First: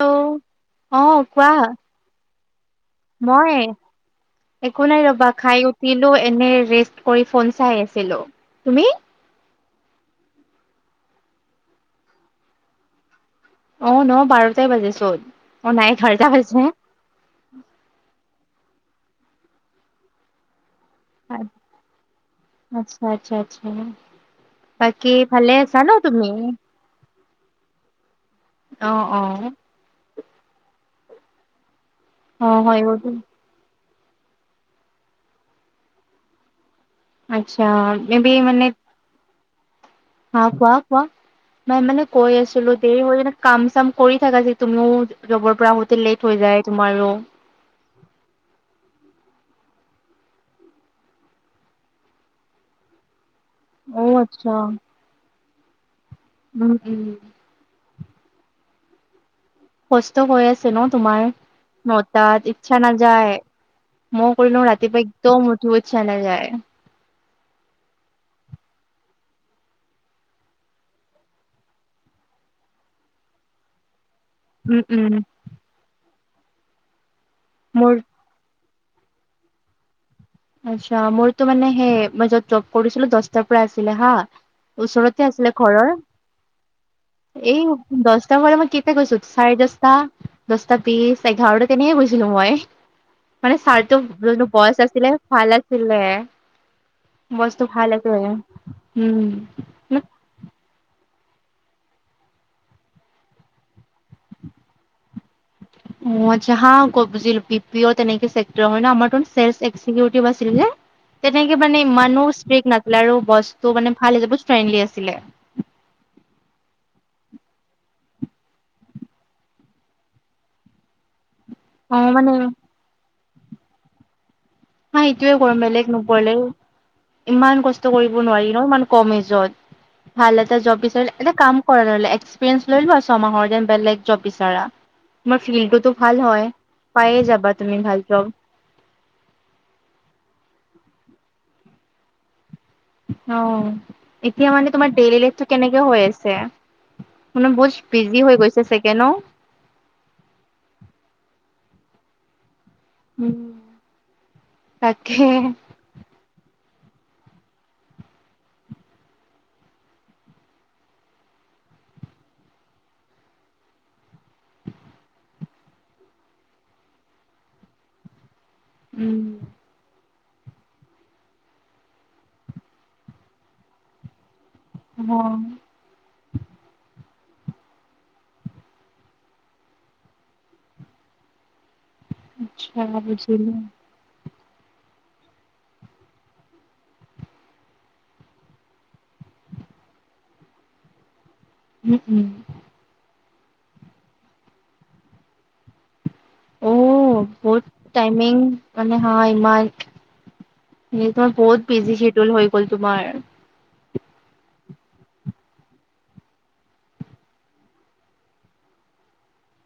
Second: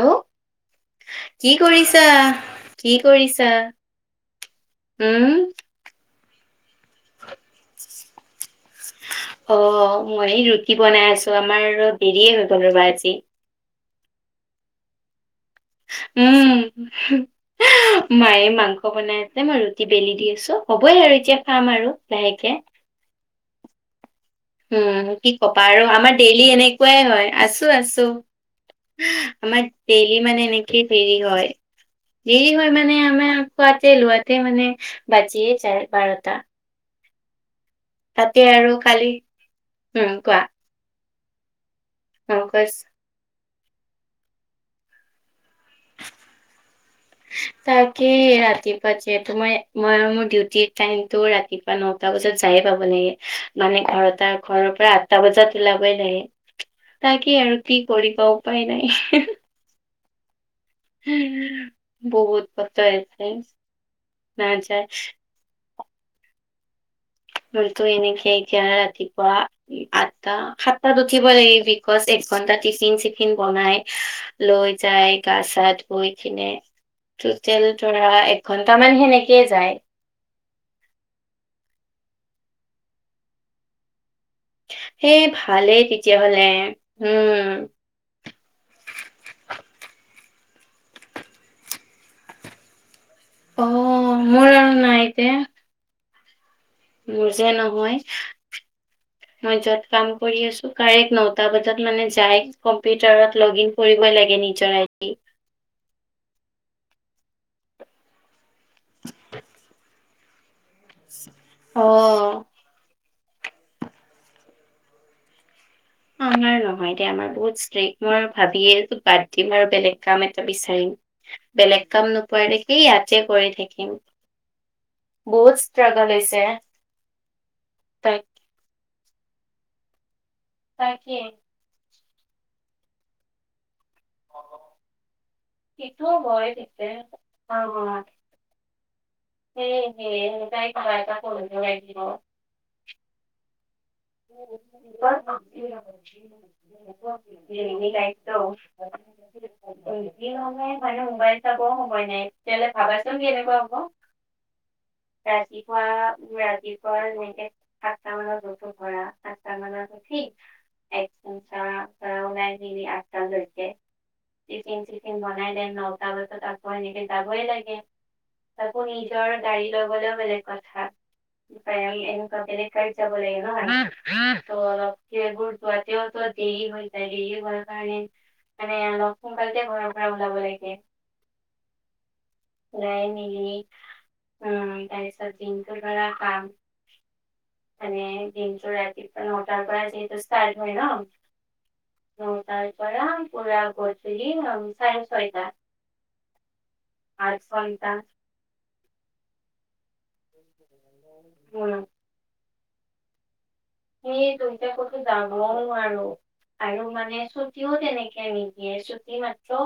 Hello, অ' কি কোৱা কৰিছা-কি কৰিছা। মই একো নাই উম, ৰ'বা, খাই উঠিলো এনে ৰেষ্ট কৰি ফোন চাই আছিলো, তুমি। অ', মই সেই ৰুটি বনাই আছো, আমাৰ অলপ দেৰিয়ে হৈ গ'ল ৰ'বা আজি। অ', ন বাৰটাই বাজে চোন, অ', নাই এঘাৰটা উম, বাজে। মায়ে মাংস বনাই আছে, মই ৰুটি বেলি দি আছো, হ'বই আৰু এ এতিয়া খাম আৰু লাহেকে। অ', আতছা-আতছা। উম, কি ক'বা আৰু আমাৰ তুমি? ডেইলি এনেকুৱাই হয়, আছো-আছো। অ', অ'। ডেইলি মানে এনেকেই দেৰি হয়, দেৰি অ' হয় মানে গ'ল। আমাৰ খোৱাতে লোৱাতে মানে বাজিয়েই যায় বাৰটা। আচ্ছা। মে বি তাকে মানে আৰু কালি উম, কোৱা হা খোৱা-খোৱা, মই মানে কৈ অ', আছিলো কৈছ দেৰি হৈ কিনে কাম চাম কৰি থাকা যে, তুমিও জবৰ পৰা আহোতে লেট হৈ যায় তোমাৰো। তাকে ৰাতিপুৱা যে,, তোমাৰ মই আৰু মোৰ ডিউটিৰ টাইমটো ৰাতি পুৱা নটা বজাত যায়ে পাব লাগে। মানে ঘৰৰ অ' পা আৰু আচ্ছা ঘৰৰ পৰা আঠটা বজাত ওলাবই লাগে, উম উম। তাকেই আৰু। কি কৰিব উপায় নাই। কষ্ট হৈ আছে ন তোমাৰ, বহুত নটাত ইচ্ছা কথা আছে নাযায়। মইও কৰিলওঁ নাযায় ৰাতিপুৱা একদম উঠিব ইচ্ছা নাযায়। [unintelligible] ত' এনেকে এতিয়া ৰাতিপুৱা আঠটা, সাতটাত উঠিব লাগে বিকছ এক ঘন্টা টিফিন চিফিন বনাই লৈ উম যায় উম গা চা ধুই কিনে, টোতেল মোৰ ধৰা এঘন্টামান সেনেকেই যায়। আচ্ছা, মোৰতো মানে সেই মই য'ত জব কৰিছিলো দচটাৰ পৰা আছিলে হা। সেই ওচৰতে আছিলে ভালেই ঘৰৰ, তেতিয়াহলে উম এই দচটা পৰা মই কেতিয়া গৈছো, চাৰেদচটা। দচটা বিছ, এঘাৰটা তেনেকে গৈছিলো মই, মানে ছাৰটো অ', যোনটো মোৰ আৰু বছ নাই আছিলে দে, [unintelligible] মোৰ যে বস্তু ভাল নহয়, এইটোৱে, উম। মই য'ত ন কাম কৰি আছো, কাৰেক্ট নটা বজাত মানে যায়, কম্পিউটাৰত লগ ইন কৰিব লাগে নিজৰ I D. [unintelligible] B P O তেনেকে ছেক্টৰ হয় ন, আমাৰটো ছেলচ এক্জিকিউটিভ আছিল যে। তেনেকে মানে ইমানো অ'। ষ্ট্ৰিক নাছিলে আৰু বছটো মানে ভাল আছিলে, বহুত ফ্ৰেণ্ডলি আছিলে। আমাৰ নহয় দে, আমাৰ বহুত ষ্ট্ৰিকট, মই আৰু ভাবিয়ে আছোঁ বাদ দিম আৰু বেলেগ কাম এটা বিচাৰিম। বেলেগ কাম অ', মানে নোপোৱা দেখি ইয়াতে কৰি থাকিম। মই এইটোয়ে বহুত কৰিম, বেলেগ ষ্ট্ৰাগল হৈছে, নকৰিলেও। ইমান কষ্ট কৰিব তাক নোৱাৰি ন, ইমান কম এজত, ভাল এটা জব তাকে, বিচাৰিলে এটা কাম কৰা নহ'লে এক্সপিৰিয়েঞ্চ লৈ লোৱা ছমাহৰ ডেন বেলেগ জব বিচাৰা, তোমাৰ ফিল্ডটোতো সেইটো ভাল হয় পিছে। পাইয়ে যাবা অ', তুমি অ', ভাল জব। [unintelligible] অ'। এতিয়া মানে তোমাৰ ডেইলি লাইফটো কেনেকে হৈ আছে, মানে বহুত বিজি হৈ গৈছে চাগে ন। [unintelligible] মানে মোবাইল চাবও সময় নাই। তেতিয়াহ'লে ভাবাচোন উম। কেনেকুৱা হ'ব, তাকে ৰাজি [unintelligible] ঠিক এঘণ্টা [unintelligible] ওলাই মেলি আঠটা লৈকে চিফিন চিফিন বনাই ডেন নটা বজাত আকৌ এনেকে যাবই লাগে। তাকো উম নিজৰ গাড়ী লৈ গ'লেও বেলেগ কথ থা, [unintelligible] এনেকুৱা বেলেগ গাড়ীত যাব লাগে ন। ত' অলপ অ [unintelligible] দেৰি হয় দেৰিয়ে হয় কাৰণে মানে অলপ সোনকালতে ঘৰৰ পৰা ওলাব লাগে। আচ্ছা ওলাই মেলি বুজিলো উম, তাৰপিছত দিনটোৰ পৰা কাম, মানে দিনটো ৰাতিপুৱা নটাৰ পৰা যিহেতু ষ্টাৰ্ট হয় ন। উম, উম। [unintelligible] পুৰা গধুলি চাৰে ছয়টা। অ', আঠ বহুত ঘন্টা টাইমিং মানে হা ইমান এই তোমাৰ বহুত উম বিজি চিদুল হৈ গ'ল তোমাৰ। সেয়েটো এতিয়া ক'তো যাবও নোৱাৰো। আৰু মানে ছুটিও তেনেকে নিদিয়ে, ছুটি মাত্ৰ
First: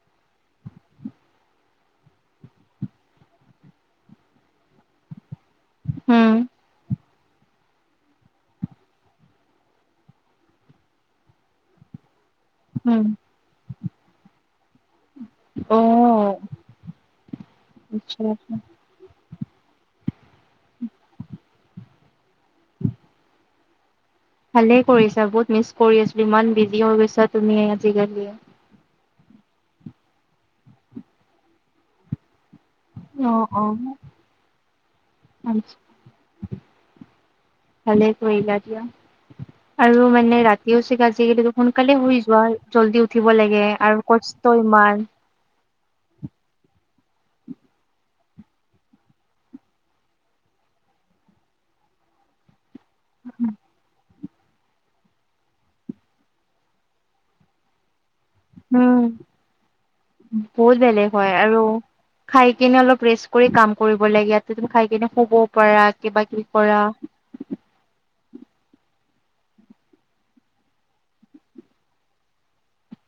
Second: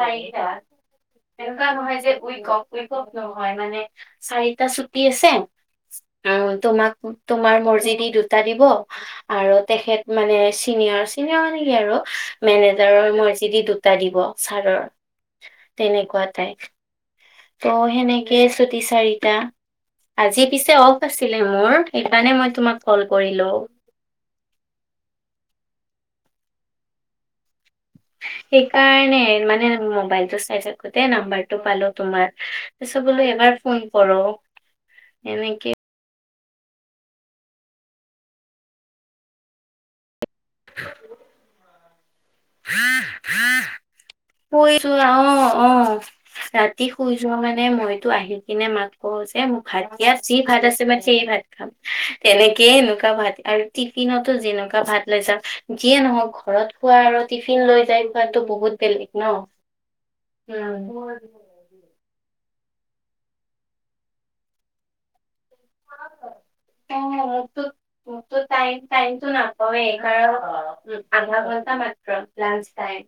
চাৰিটা। এনেকুৱা নহয় যে, উইকক উইকত নহয় মানে, চাৰিটা ছুটি আছে হম অ', তোমাক তোমাৰ মৰ্জি দি দু টা দিব আৰু তেখেত মানে চিনিয়ৰ- চিনিয়ৰ মানে কি আৰু হম মেনেজাৰৰ মৰ্জি দি দুটা দিব ছাৰৰ, অ তেনেকুৱা টাইপ। ত' আচ্ছা সেনেকে আচ্ছা ছুটি চাৰিটা। আজি পিছে অফ আছিলে মোৰ, সেইকাৰণে মই তোমাক কল কৰিলো। ভালেই কৰিছা, বহুত মিছ কৰি আছিলো ইমান বিজি হৈ গৈছা তুমি আজিকালি। সেইকাৰণে, মানে মোবাইলটো চাই থাকোতে নাম্বাৰটো পালো তোমাৰ। পিছত বোলে অ এবাৰ অ ফোন কৰো, এনেকে আচ্ছা ভালে কৰিলা দিয়া, আৰু মানে ৰাতিও চাগে আজি কালি সোনকালে শুই যোৱা, জল্দি উঠিব লাগে আৰু কচ শুই [unintelligible] অ', অ'। ৰাতি শুই যোৱা মানে মইতো আহি কিনে মাক কওঁ যে মোক ভাত দিয়া যি ভাত আছে মই সেয়ে ভাত খাম, তেনেকেই এনেকুৱা ভাত আৰু টিফিনতো যেনেকুৱা ভাত লৈ যাওঁ, যিয়ে নহওঁক ঘৰত খোৱা আৰু টিফিন লৈ যাই খোৱাতো বহুত উম বেলেগ। ন উম, বহুত বেলেগ মোৰতো হয় আৰু খাই কিনে অলপ ৰেষ্ট কৰি কাম কৰিব লাগে, ইয়াতে তুমি খাই কেনে শুবও পাৰা কিবা কিবি কৰা। অ', [unintelligible] টাইম টাইমটো নাপাওঁ এ কাৰন, আধা ঘণ্টা মাত্ৰ লাঞ্চ টাইম।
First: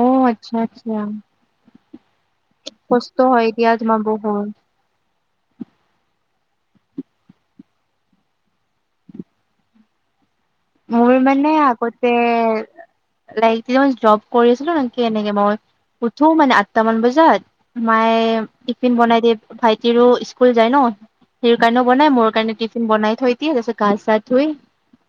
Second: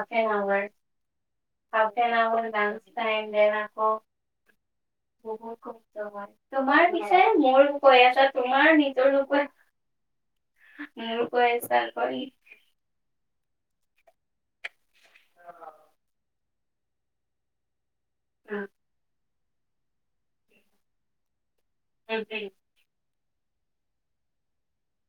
অ এন আচ্ছা আৱাৰ, আচ্ছা হাফ এন আৱাৰ লাঞ্চ কষ্ট টাইম হয় দেন দিয়া আকৌ তোমাৰ বহুত। বহুত কষ্ট হয়, তোমাৰ পিছে মোৰ কৈ আছা তোমাৰ নিজৰ [unintelligible] [inaudible] মোৰ কৈ মানে আছা আগতে আকৌ লাইক [unintelligible] মই জব কৰি আছিলো ন কি এনেকে মই উঠো মানে আঠটা মান বজাত। মায়ে টিফিন বনাই দিয়ে, ভাইটিৰো স্কুল যায় ন। টিৰ কাৰণেও বনাই, মোৰ কাৰণে আমাৰতো টিফিন বনাই থৈ দিয়ে, তাৰপিত গা চা ধুই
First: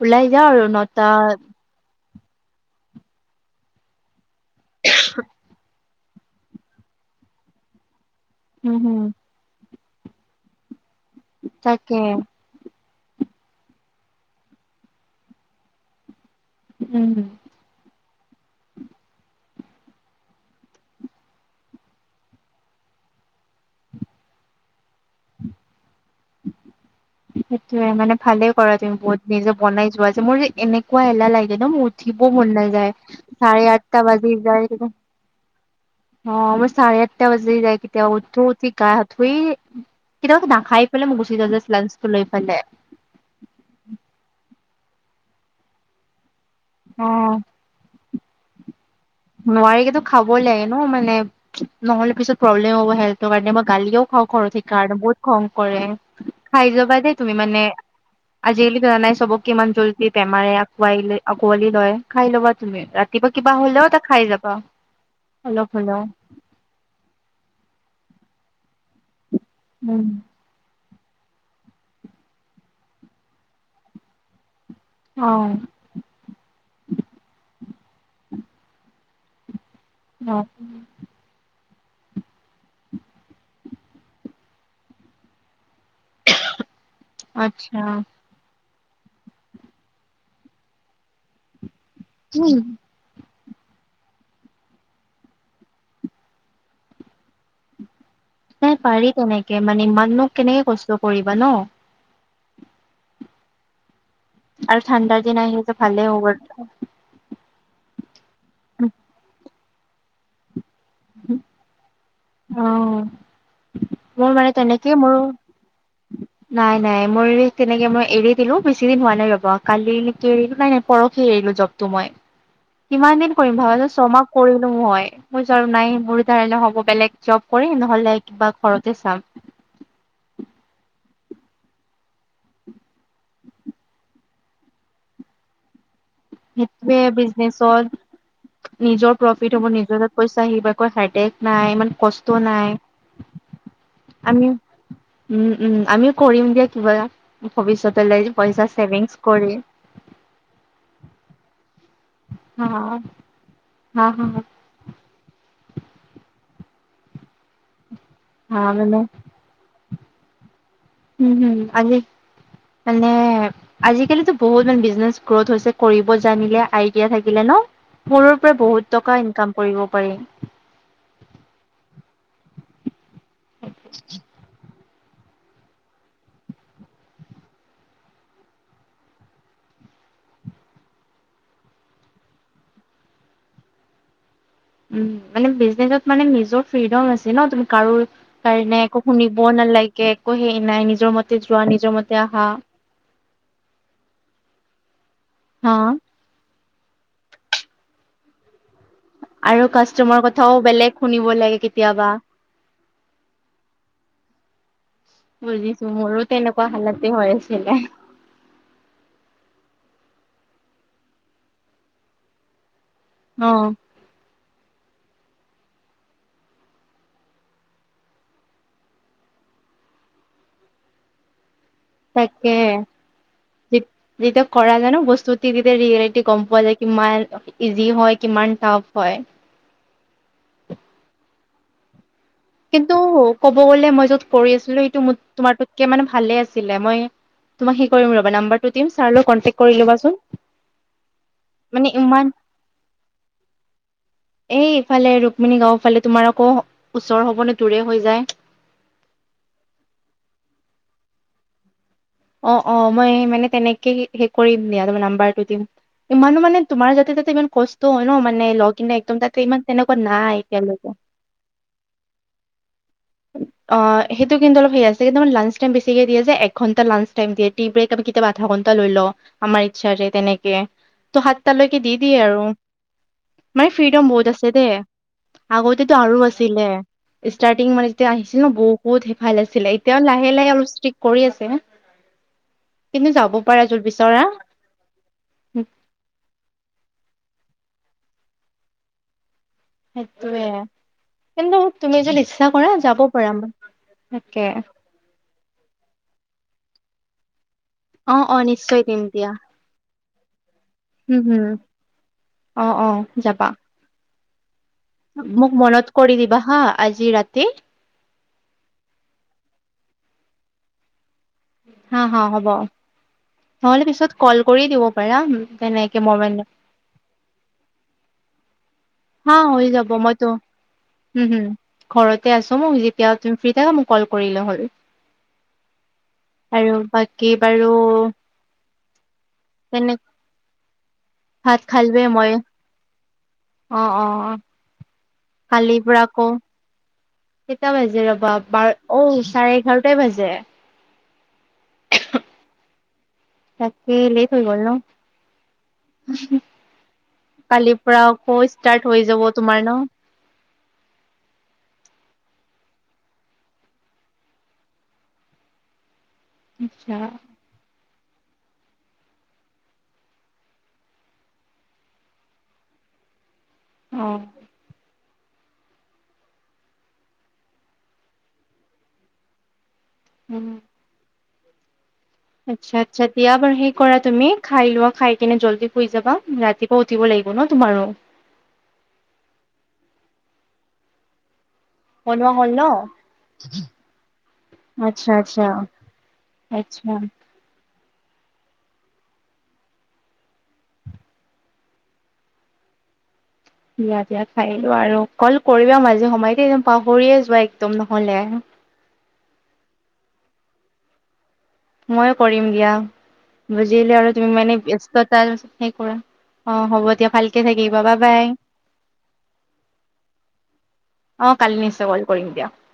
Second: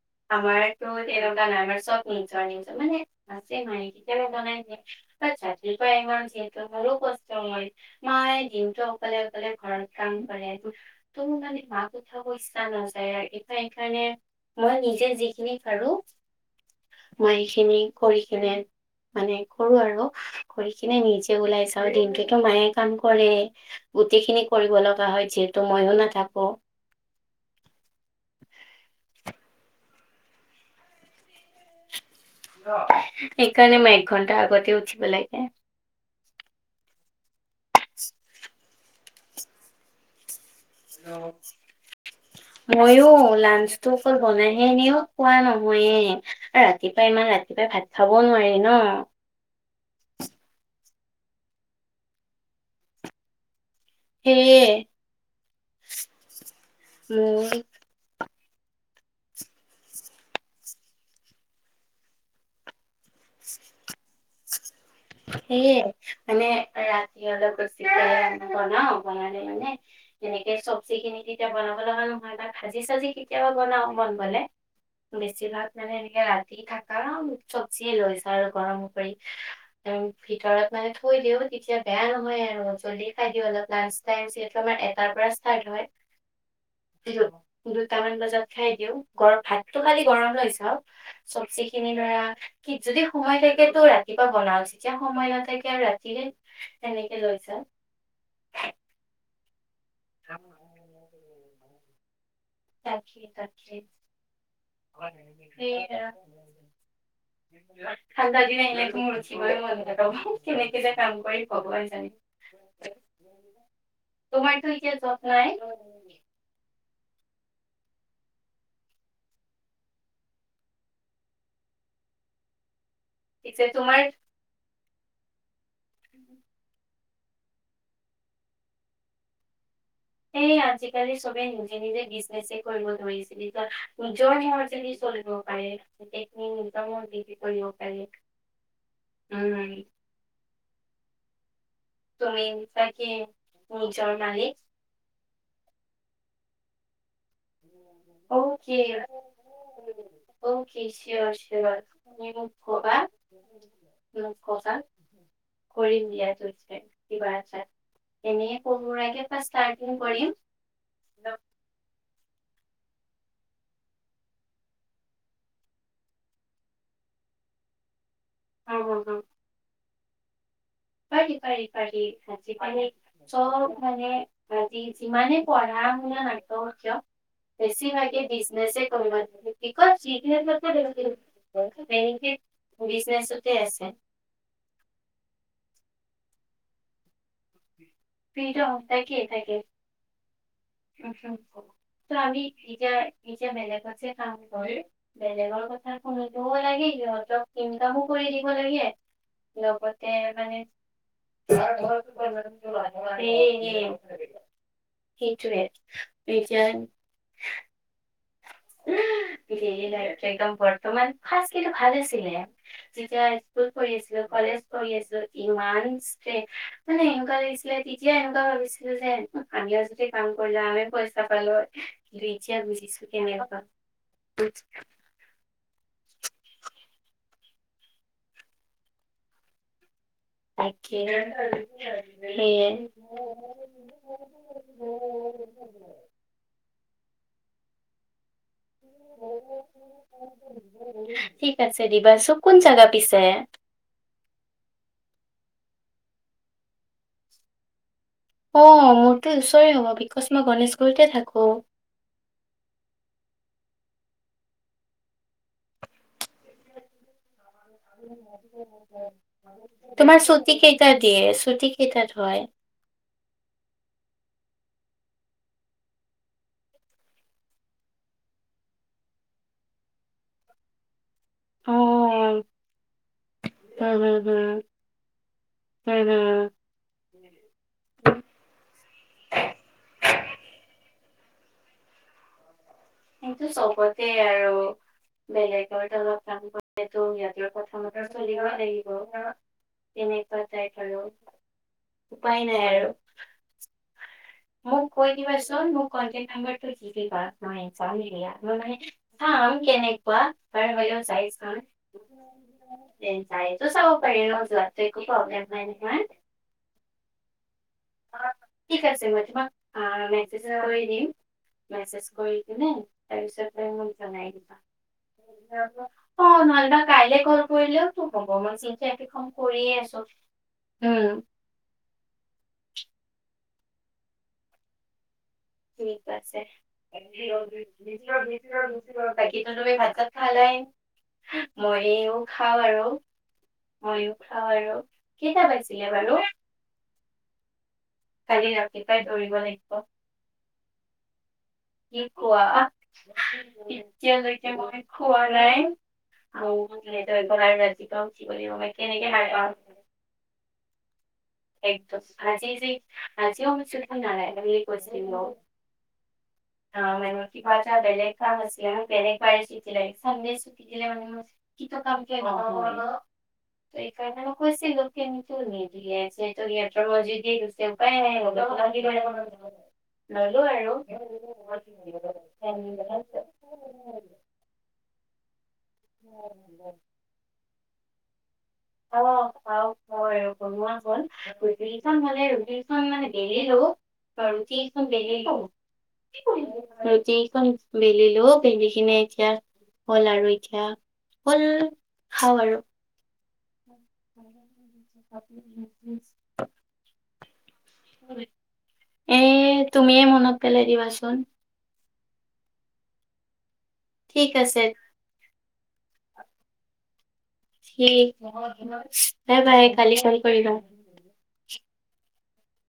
ওলাই যাওঁ আৰু আমাৰটো নটা তেনেকা নাই, আমাৰ চব ইণ্টাৰনেট মানে [unintelligible] [unintelligible] বনাই দিয়ে, ৰাতিপুৱা ইমান [unintelligible] কষ্ট হয় [unintelligible] উম দিনটো হম অকলে- অকলে ঘৰত কাম কৰে, [unintelligible] মানে মা তাকে কথা কৈছ [unintelligible] নাযায় আৰু এতিয়া এইকাৰণে মই নিজে যিখিনি পাৰো, উম মই সেইখিনি কৰি কিনে মানে কৰো আৰু কৰি কিনে নিজে ওলাই যাওঁ, দিনটোটো মায়ে কাম কৰে। গোটেইখিনি কৰিব লগা হয় যিহেতু, মইয়ো নাথাকো। সেইটোয়ে, মানে ভালে কৰা তুমি বহুত নিজে বনাই যোৱা যে, মোৰ যে এনেকুৱা এলাহ লাগে ন মোৰ। উঠিব মন নাযায়, চাৰে সেইকাৰণে মই আঠটা এক বাজি ঘন্টা যায় আগতে [unintelligible] উঠিব লাগে অ', মোৰ চাৰে আঠটা বাজি যায় কেতিয়াবা, উঠো উঠি গা শুই কেতিয়াবাটো নাখা ময়ো লাঞ্চ ত' অকল বনাই হে নিওঁ, খোৱা নহয়ে আৰু অ ৰাতিপুৱাই ইমান ৰাতিপুৱাই ভাত খাব নোৱাৰি ন। নোৱাৰিলেওতো খাবই লাগে ন মানে, নহ'লে পিছত প্ৰব্লেম হ'ব হেল্থৰ কাৰণে মই গালিও খাওঁ সেয়ে [unintelligible] কাৰণে বহুত খং কৰে, খাই যাবা দেই তুমি মোৰ মানে [inaudible] আজিকালিতো জানাই চবকে ইমান জল্দি বেমাৰে আকোৱাই আকোৱালি লয়, খাই ল'বা তুমি ৰাত কিবা- কিবা হ'লেও তাক সেইয়ে, মানে ৰাতি অলপ বেছিকে বনাও বনালে মানে উম, এনে এই চব্জি খিনি তেতিয়া বনাব লগা নহয়, ত' ভাজি চাজি কেতিয়াবা বনাও মন গ'লে। অ', বেছিভাগ মানে এনেকে ৰাতি থকা চব্জিয়ে লৈ যাওঁ আৰু গৰম কৰি, অ', ভিতৰত মানে থৈ দিও তেতিয়া বেয়া নহয় আৰু আৰু জল্দি খাই দিওঁ, লাঞ্চ টাইম যিহেতু আমাৰ এটাৰ পৰা ষ্টাৰ্ট হয়। [unintelligible] আচ্ছা। দুটা মান বজা খাই দিওঁ, গৰ ভাতটো খালি গৰম লৈ যাওঁ, চবজি খিনি উম, ধৰা যদি সময় থাকেতো ৰাতিপুৱা বনাও, যেতিয়া সময় নাথাকে আৰু ৰাতিৰে তেনেকে লৈ যাওঁ। এই পাৰি তেনেকে মানে, ইমাননো কেনেকে কষ্ট কৰিবা ন। তাকে-তাকে। আৰু ঠাণ্ডাৰ দিন আহি আছে ভালে হ'ব ঠাণ্ডাৰ দিন আহিলে মোৰ উঠিবয়ে মন নাযাব। কেনেকে যে কাম কৰিম ভগবান জানে। অ', মোৰ মানে তোমাৰতো এতিয়া তেনেকে জব মোৰো নাই নাই- নাই, মোৰ এই তেনেকে মই এৰি দিলো, বেছি দিন হোৱা নাই ৰ'ব কালি কেদিন মানে পৰহি এৰিলো জবটো মই, কিমান দিন কৰিম পিছে ভাবাচোন, তোমাৰ ছমাহ কৰিলো মই, মই কৈছোঁ আৰু নাই মোৰ দ্বাৰা নহ'ব বেলেগ জব কৰিম, নহ'লে কিবা ঘৰতে চাম। এই আজিকালি চবে নিজে- নিজে বিজনেচে কৰিব ধৰিছে, নিজৰ- নিজৰ [unintelligible] চলিব পাৰে। গোটেইখিনি নিজৰ সেইটোৱে মৰ্জিদি কৰিব পাৰে বিজনেচত নিজৰ প্ৰফিট হ'ব, উম নিজৰ পইচা আহিব একো হেডেক নাই, ইমান কষ্ট তুমি নাই [unintelligible] নিজৰ আমি মালিক। উম, উম, আমিও কৰিম দিয়া কিবা, ভৱিষ্যতলে, পইচা অ'কে ছেভিংছ কৰি। অকে চিঅ'ৰ- চিঅ'ৰ। তুমি মোক হা ক'বা, হা হা মোক ক'বা। কৰিম দিয়া দুইজনীয়ে কিবা এটা, এনে হা মানে সৰু-সুৰাকে পা ষ্টাৰ্টিং কৰিম। উম হুম আমি মানে আজি-কালিতো বহুত মানে বিজনেচ গ্ৰথ হৈছে, কৰিব জানিলে আইডিয়া থাকিলে ন? সৰুৰ পৰা বহুত টকা ইনকাম কৰিব পাৰি। পাৰি, পাৰি, পাৰি আজি-কালি চব মানে বা যি যিমানে পঢ়া-শুনা নাথাকক কিয় বেছি ভাগে বিজনেছে কৰিব [unintelligible] কি কয় [unintelligible] বেনিফিট বিজনেছতে আছে। উম মানে বিজনেচত মানে নিজৰ ফ্ৰীডম আছে ন, তুমি কাৰো ফ্ৰীডম কাৰণে একো তাকে শুনিবও তাকে নালাগে, একো হেই নাই, নিজৰ মতে যোৱা নিজৰ ত মতে আমি আহা। এতিয়া নিজে বেলেগত যে কাম হয় বেলেগৰ কথা হা শুনিবও লাগে, সিহঁতক ইনকামো কৰি দিব লাগে। আৰু লগতে কাষ্টামাৰ কথাও মানে বেলেগ শুনিব লাগে কেতিয়াবা। এ এ সেইটোৱে, ৰিজাল্ট কি হয় আছিলে উম সেইয়াই আৰু একদম বৰ্তমান ফাষ্ট কিন্তু ভাল আছিলে। তেতিয়া অ স্কুল পঢ়ি আছিলো, কলেজ কৰি আছো ইমান ষ্টে মানে এনেকুৱা লাগিছিলে তেতিয়া এনেকুৱা ভাবিছিলো যে আমিও যদি কাম কৰিলো হয় আমিও পইচা পালো হয়। কিন্তু তাকে। এতিয়া বুজিছো। কেনেকুৱা যেতিয়া কৰা যায় ন বস্তু টিভিতে ৰিয়েলিটি গম পোৱা যায় কিমান ইজি হয় কিমান টাফ হয়। তাকে [unintelligible] কিন্তু ক'ব গ'লে মই য'ত কৰি আছিলো, সেইটো ম তোমাৰটোতকে মানে ভালে আছিলে। মই- তোমাক সেই কৰিম ৰ'বা, নাম্বাৰটো দিম। ছাৰৰ লগত কণ্টেক কৰি ল'বাচোন। ঠিক আছে মানে ইমান দিবাচো, কোন জেগা পিছে? এই এইফালে ৰুক্মিণী গাঁওফালে। তোমাৰ আকৌ ওচৰ হ'বনে দূৰে হৈ যায়। অ' মোৰতো ওচৰে হ'ব, বিকচ মই গণেশগুৰিতে থাকো। অ, অ মই মানে তেনেকে সে-সেই কৰিম দিয়া তাৰমানে নাম্বাৰটো দিম। ইমানো মানে তোমাৰ যাতে তাতে ইমান কষ্ট হয় ন। মানে [unintelligible] একদম তাতে ইমান তেনেকুৱা তোমাৰ নাই ছুটি কেইটা এতিয়ালৈকে। দিয়ে ছুটী কেইটাত হয়? অ সেইটো কিন্তু অলপ সে আছে। সেইটো মানে লাঞ্চ টাইম বেছিকে দিয়ে যে এক ঘণ্টা লাঞ্চ টাইম দিয়ে। টি ব্ৰেক আমি কেতিয়াবা আধা ঘণ্টা লৈ লও আমাৰ ইচ্ছাৰে, তেনেকে ত সাত অ তালৈকে দি দিয়ে আৰু। মানে হুম ফ্ৰীডম হুম বহুত হুম আছে দে। আগতেটো হুম আৰু হুম আছিলে। ষ্টাৰ্টিং মানে যেতিয়া আহিছিল ন বহুতে ভাল আছিলে। এতিয়াও লাহে লাহে অলপ ষ্ট্ৰিক কৰি আছে। কিন্তু যাব সেইটো পাৰা য'ত চবতে বিচৰা। আৰু বেলেগৰ তলত কাম কৰিলেটো সিহঁতৰ কথামতে চলিবই লাগিব। তেনেকুৱা সেইটোৱে। টাইপ আৰু কিন্তু তুমি যদি উপায় ইচ্ছা নাই কৰা আৰু যাব পাৰা, তাকে। মোক কৈ দিবাচোন মোক কণ্টেক্ট নাম্বাৰটো দি দিবা। মই চাম অ দিয়া অ মই মানে নিশ্চয় দিম দিয়া চাম। কেনেকুৱা। [unintelligible] উম যাই হুম চাও। অ অ তে যায়টো চাব পাৰি ন যোৱা মক মনত কৰি দিবা হা আজি ৰাতি। ঠিক আছে মই তোমাক আ মেজেজে কৰি দিম। মেজেজ কৰি অ কিনে তাৰপিছত তুমি নহ'লে মোক পিছত জনাই কল দিবা কৰি দিব পাৰা তেনেকে অ মবাইলত নহ'লে বা কাইলে কল কৰিলেওটো হ'ব। মই চেন্স হা হৈ যাব মইতো, উম, হুম। ঘৰতে আছো। মোক যেতিয়া তুমি ফ্ৰী থাকা মোক কল কৰিলে হ'ল। ঠিক আছে। আৰু বাকী বাৰু [unintelligible] বাকীটো তুমি তেনে ভাত-চাত খালাই? ভাত খালোৱে ময়েও মই খাওঁ আৰু। অ অ মইও খাও আৰু। কেইটা কালিৰ বাজিলে পৰা বাৰু? আকৌ কেইটা বাজি ৰ'বা কালি বাৰ ৰাতিপুৱাই অঔ দৌৰিব চাৰে লাগিব এঘাৰটাই বাজে। কি কোৱা? তাকে লেট হৈ এতিয়ালৈকে গ'ল ন মই খোৱা নাই। কালিৰ পৰা আকৌ ষ্টাৰ্ট হৈ যাব তোমাৰ ন। [unintelligible] একদম। আজি যি আজিও [unintelligible] বুলি কৈছিলো। অ আচ্ছা মানে কিবা এটা বেলেগ কাম আছিলে। তেনেকুৱাই [unintelligible] চানডে ছুটী দিলে মানে মোৰ কিটো কামকে [unintelligible] অ এইকাৰণে মই কৈছিলো কিন্তু নিদিয়ে। যিহেতু সিহঁতৰ মৰ্জিদি গৈছে উপায় নাই [unintelligible] ল'লো উম। আৰু। [unintelligible] আচ্ছা, আচ্ছা। দিয়া বাৰু সেই কৰা তুমি খাই লোৱা, খাই কিনে জল্দি শুই যাবা। ৰাতিপুৱা উঠিব লাগি ব ন তোমাৰো। অ খাওঁ মইও বনোৱা হ'ল। দুইখন হ'লে বনোৱা হ'ল ন দুইখন মানে বেলিলো, ৰুটিখন আচ্ছা বেলিলো। আচ্ছা [unintelligible] আচ্ছা। ৰুটি [unintelligible] বেলিলো বেলি কিনে এতিয়া হ'ল আৰু এতিয়া। হ'ল খাওঁ আৰু। দিয়া, দিয়া খাইলোৱা আৰু কল কৰিবা মাজে সময়ে দেই। পাহৰিয়ে যোৱা একদম নহ'লে। এ তুমিয়ে মনত পেলাই দিবাচোন। ময়ে কৰিম দিয়া। বুজিলো আৰু ঠিক তুমি মানে আছে ব্যস্ততাৰ সেই কৰা অ হ'ব দিয়া। ভাল ঠিক, বাই বাই কালি কল কৰিবা। অ কালি নিশ্চয় কল কৰিম দিয়া।